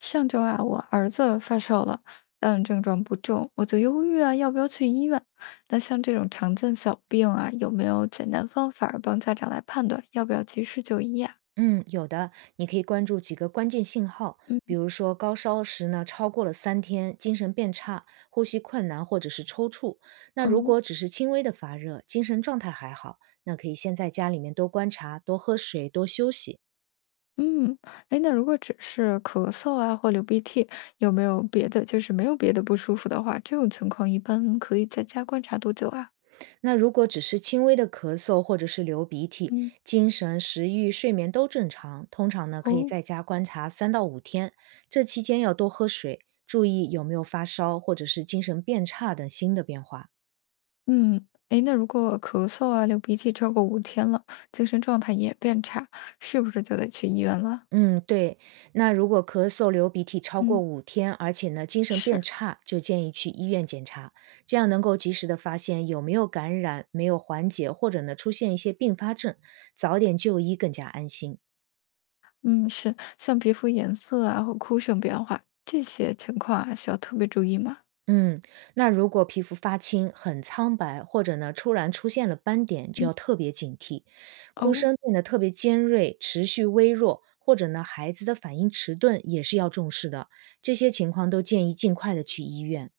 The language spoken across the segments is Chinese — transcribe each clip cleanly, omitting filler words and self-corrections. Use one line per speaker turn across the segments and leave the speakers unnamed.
上周啊，我儿子发烧了，但症状不重，我就犹豫啊，要不要去医院？那像这种常见小病啊，有没有简单方法儿帮家长来判断要不要及时就医呀？
嗯，有的，你可以关注几个关键信号，
嗯，
比如说高烧时呢超过了三天，精神变差，呼吸困难或者是抽搐。那如
哦，
果只是轻微的发热，精神状态还好，那可以先在家里面多观察，多喝水，多休息。
嗯，哎，那如果只是咳嗽啊或流鼻涕，有没有别的，就是没有别的不舒服的话，这种情况一般可以在家观察多久啊？
那如果只是轻微的咳嗽或者是流鼻涕，
嗯，
精神、食欲、睡眠都正常，通常呢可以
哦，
在家观察3到5天，这期间要多喝水，注意有没有发烧或者是精神变差等新的变化。
嗯，哎，那如果咳嗽啊、流鼻涕超过5天了，精神状态也变差，是不是就得去医院了？
嗯，对。那如果咳嗽、流鼻涕超过
嗯。
五天，而且呢精神变
是，
差，就建议去医院检查，这样能够及时的发现有没有感染，没有缓解，或者呢出现一些并发症，早点就医更加安心。
嗯，是，像皮肤颜色啊或哭声变化这些情况啊，需要特别注意吗？
嗯，那如果皮肤发青、很苍白，或者呢突然出现了斑点，就
嗯，
要特别警惕。哭
哦，
声变得特别尖锐、持续微弱，或者呢孩子的反应迟钝，也是要重视的。这些情况都建议尽快的去医院。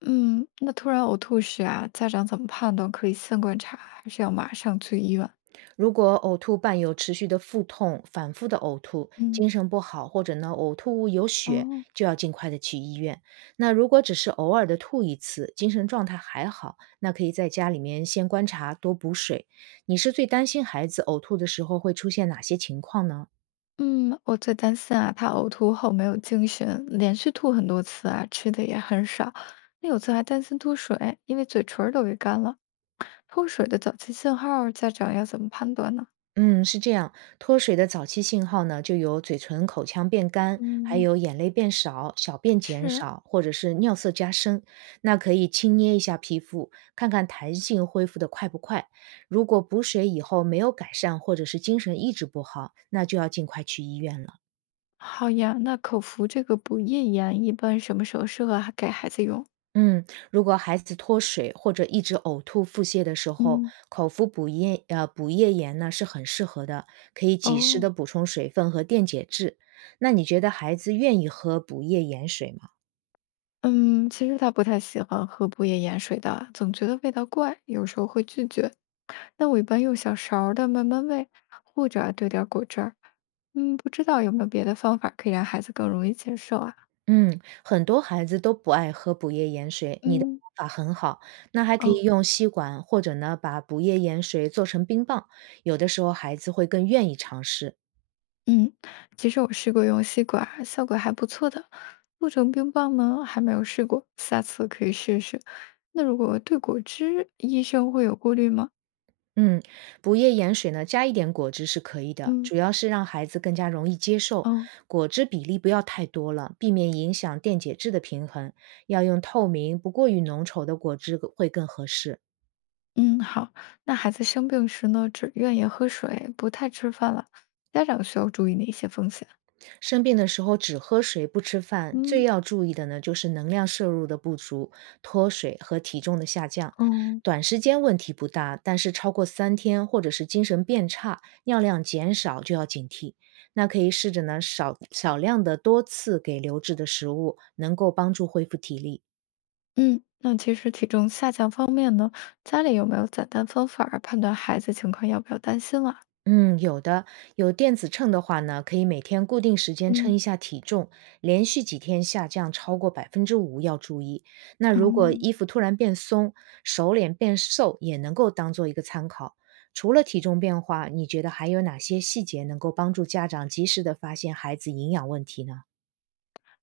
嗯，那突然呕吐时啊，家长怎么判断可以先观察，还是要马上去医院？
如果呕吐伴有持续的腹痛、反复的呕吐、
嗯，
精神不好，或者呢呕吐物有血，
哦，
就要尽快的去医院。那如果只是偶尔的吐一次，精神状态还好，那可以在家里面先观察，多补水。你是最担心孩子呕吐的时候会出现哪些情况呢？
嗯，我最担心啊，他呕吐后没有精神，连续吐很多次啊，吃的也很少。那有次还担心脱水，因为嘴唇儿都给干了。脱水的早期信号，家长要怎么判断呢？
嗯，是这样，脱水的早期信号呢，就有嘴唇、口腔变干，还
嗯，
有眼泪变少、小便减
是。
少，或者是尿色加深。那可以轻捏一下皮肤，看看弹性恢复的快不快。如果补水以后没有改善，或者是精神一直不好，那就要尽快去医院了。
好呀，那口服这个补液盐一般什么时候适合还给孩子用？
嗯，如果孩子脱水或者一直呕吐、腹泻的时候，
嗯，
口服补液盐呢是很适合的，可以及时
哦，
的补充水分和电解质。那你觉得孩子愿意喝补液盐水吗？
嗯，其实他不太喜欢喝补液盐水的，总觉得味道怪，有时候会拒绝。那我一般用小勺儿的慢慢喂，或者啊兑点儿果汁儿。嗯，不知道有没有别的方法可以让孩子更容易接受啊？
嗯，很多孩子都不爱喝补液盐水，你的
嗯，
方法很好。那还可以
哦，
用吸管或者呢把补液盐水做成冰棒，有的时候孩子会更愿意尝试。
嗯，其实我试过用吸管儿效果还不错的。做成冰棒呢，还没有试过，下次可以试试。那如果对果汁，医生会有顾虑吗？
嗯，补液盐水呢，加一点果汁是可以的，
嗯，
主要是让孩子更加容易接受。
哦，
果汁比例不要太多了，避免影响电解质的平衡，要用透明不过于浓稠的果汁会更合适。
嗯，好。那孩子生病时呢，只愿意喝水，不太吃饭了，家长需要注意哪些风险？
生病的时候只喝水不吃饭，最
嗯，
要注意的呢就是能量摄入的不足、脱水和体重的下降。
哦，
短时间问题不大，但是超过三天或者是精神变差、尿量减少就要警惕。那可以试着呢少量的多次给流质的食物，能够帮助恢复体力。
嗯，那其实体重下降方面呢，家里有没有简单方法儿判断孩子情况要不要担心了？
嗯，有的，有电子秤的话呢，可以每天固定时间称
嗯，
一下体重，连续几天下降超过5%要注意。那
哦。
如果衣服突然变松，手脸变瘦，也能够当做一个参考。除了体重变化，你觉得还有哪些细节能够帮助家长及时的发现孩子营养问题呢？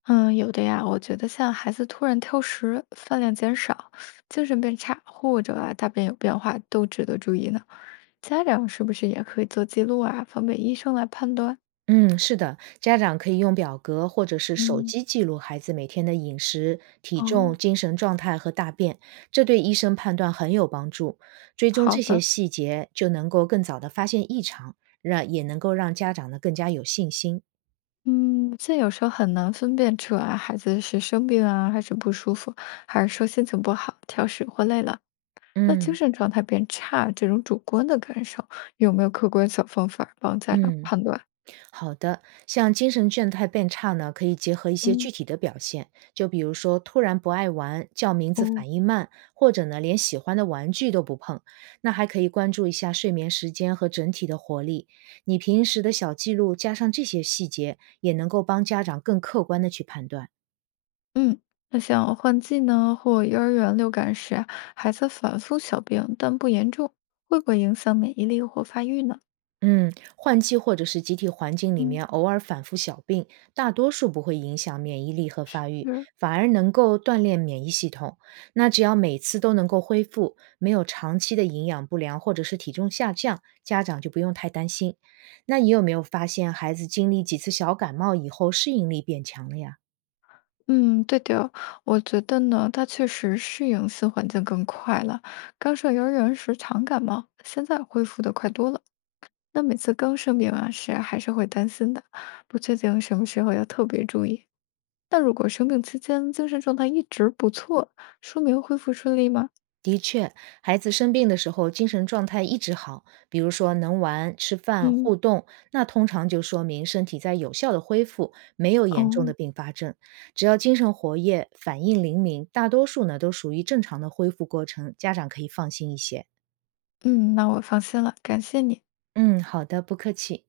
嗯，有的呀，我觉得像孩子突然挑食、饭量减少、精神变差，或者啊大便有变化，都值得注意呢。家长是不是也可以做记录啊，方便医生来判断？
嗯，是的，家长可以用表格或者是手
嗯，
机记录孩子每天的饮食、体
哦，
重、精神状态和大便，这对医生判断很有帮助。追踪
好
这些
的。
细节，就能够更早的发现异常，也能够让家长呢更加有信心。
嗯，这有时候很难分辨出来孩子是生病啊，还是不舒服，还是说心情不好、挑食或累了。那精
嗯
神状态变差这种主观的感受，有没有客观小方法帮家长
嗯。
判断？
好的，像精神状态变差呢，可以结合一些
嗯，
具体的表现，就比如说突然不爱玩、叫名字
哦。
反应慢，或者呢连喜欢的玩具都不碰。那还可以关注一下睡眠时间和整体的活力。你平时的小记录加上这些细节，也能够帮家长更客观的去判断。
嗯，那像换季呢，或幼儿园流感时啊孩子反复小病但不严重，会不会影响免疫力或发育呢？
嗯，换季或者是集体环境里
嗯，
面偶尔反复小病，大多数不会影响免疫力和发育，
是，
反而能够锻炼免疫系统。那只要每次都能够恢复，没有长期的营养不良或者是体重下降，家长就不用太担心。那你有没有发现孩子经历几次小感冒以后适应力变强了呀？
嗯，对的哦我觉得呢，他确实适应新环境更快了。刚上幼儿园时常感冒，现在恢复的快多了。那每次刚生病啊时，还是会担心的，不确定什么时候要特别注意。那如果生病期间精神状态一直不错，说明恢复顺利吗？
的确，孩子生病的时候精神状态一直好，比如说能玩、吃饭、
嗯，
互动，那通常就说明身体在有效的恢复，没有严重的
哦。
并发症。只要精神活跃、反应灵敏，大多数呢都属于正常的恢复过程，家长可以放心一些。
嗯，那我放心了，感谢你。
嗯，好的，不客气。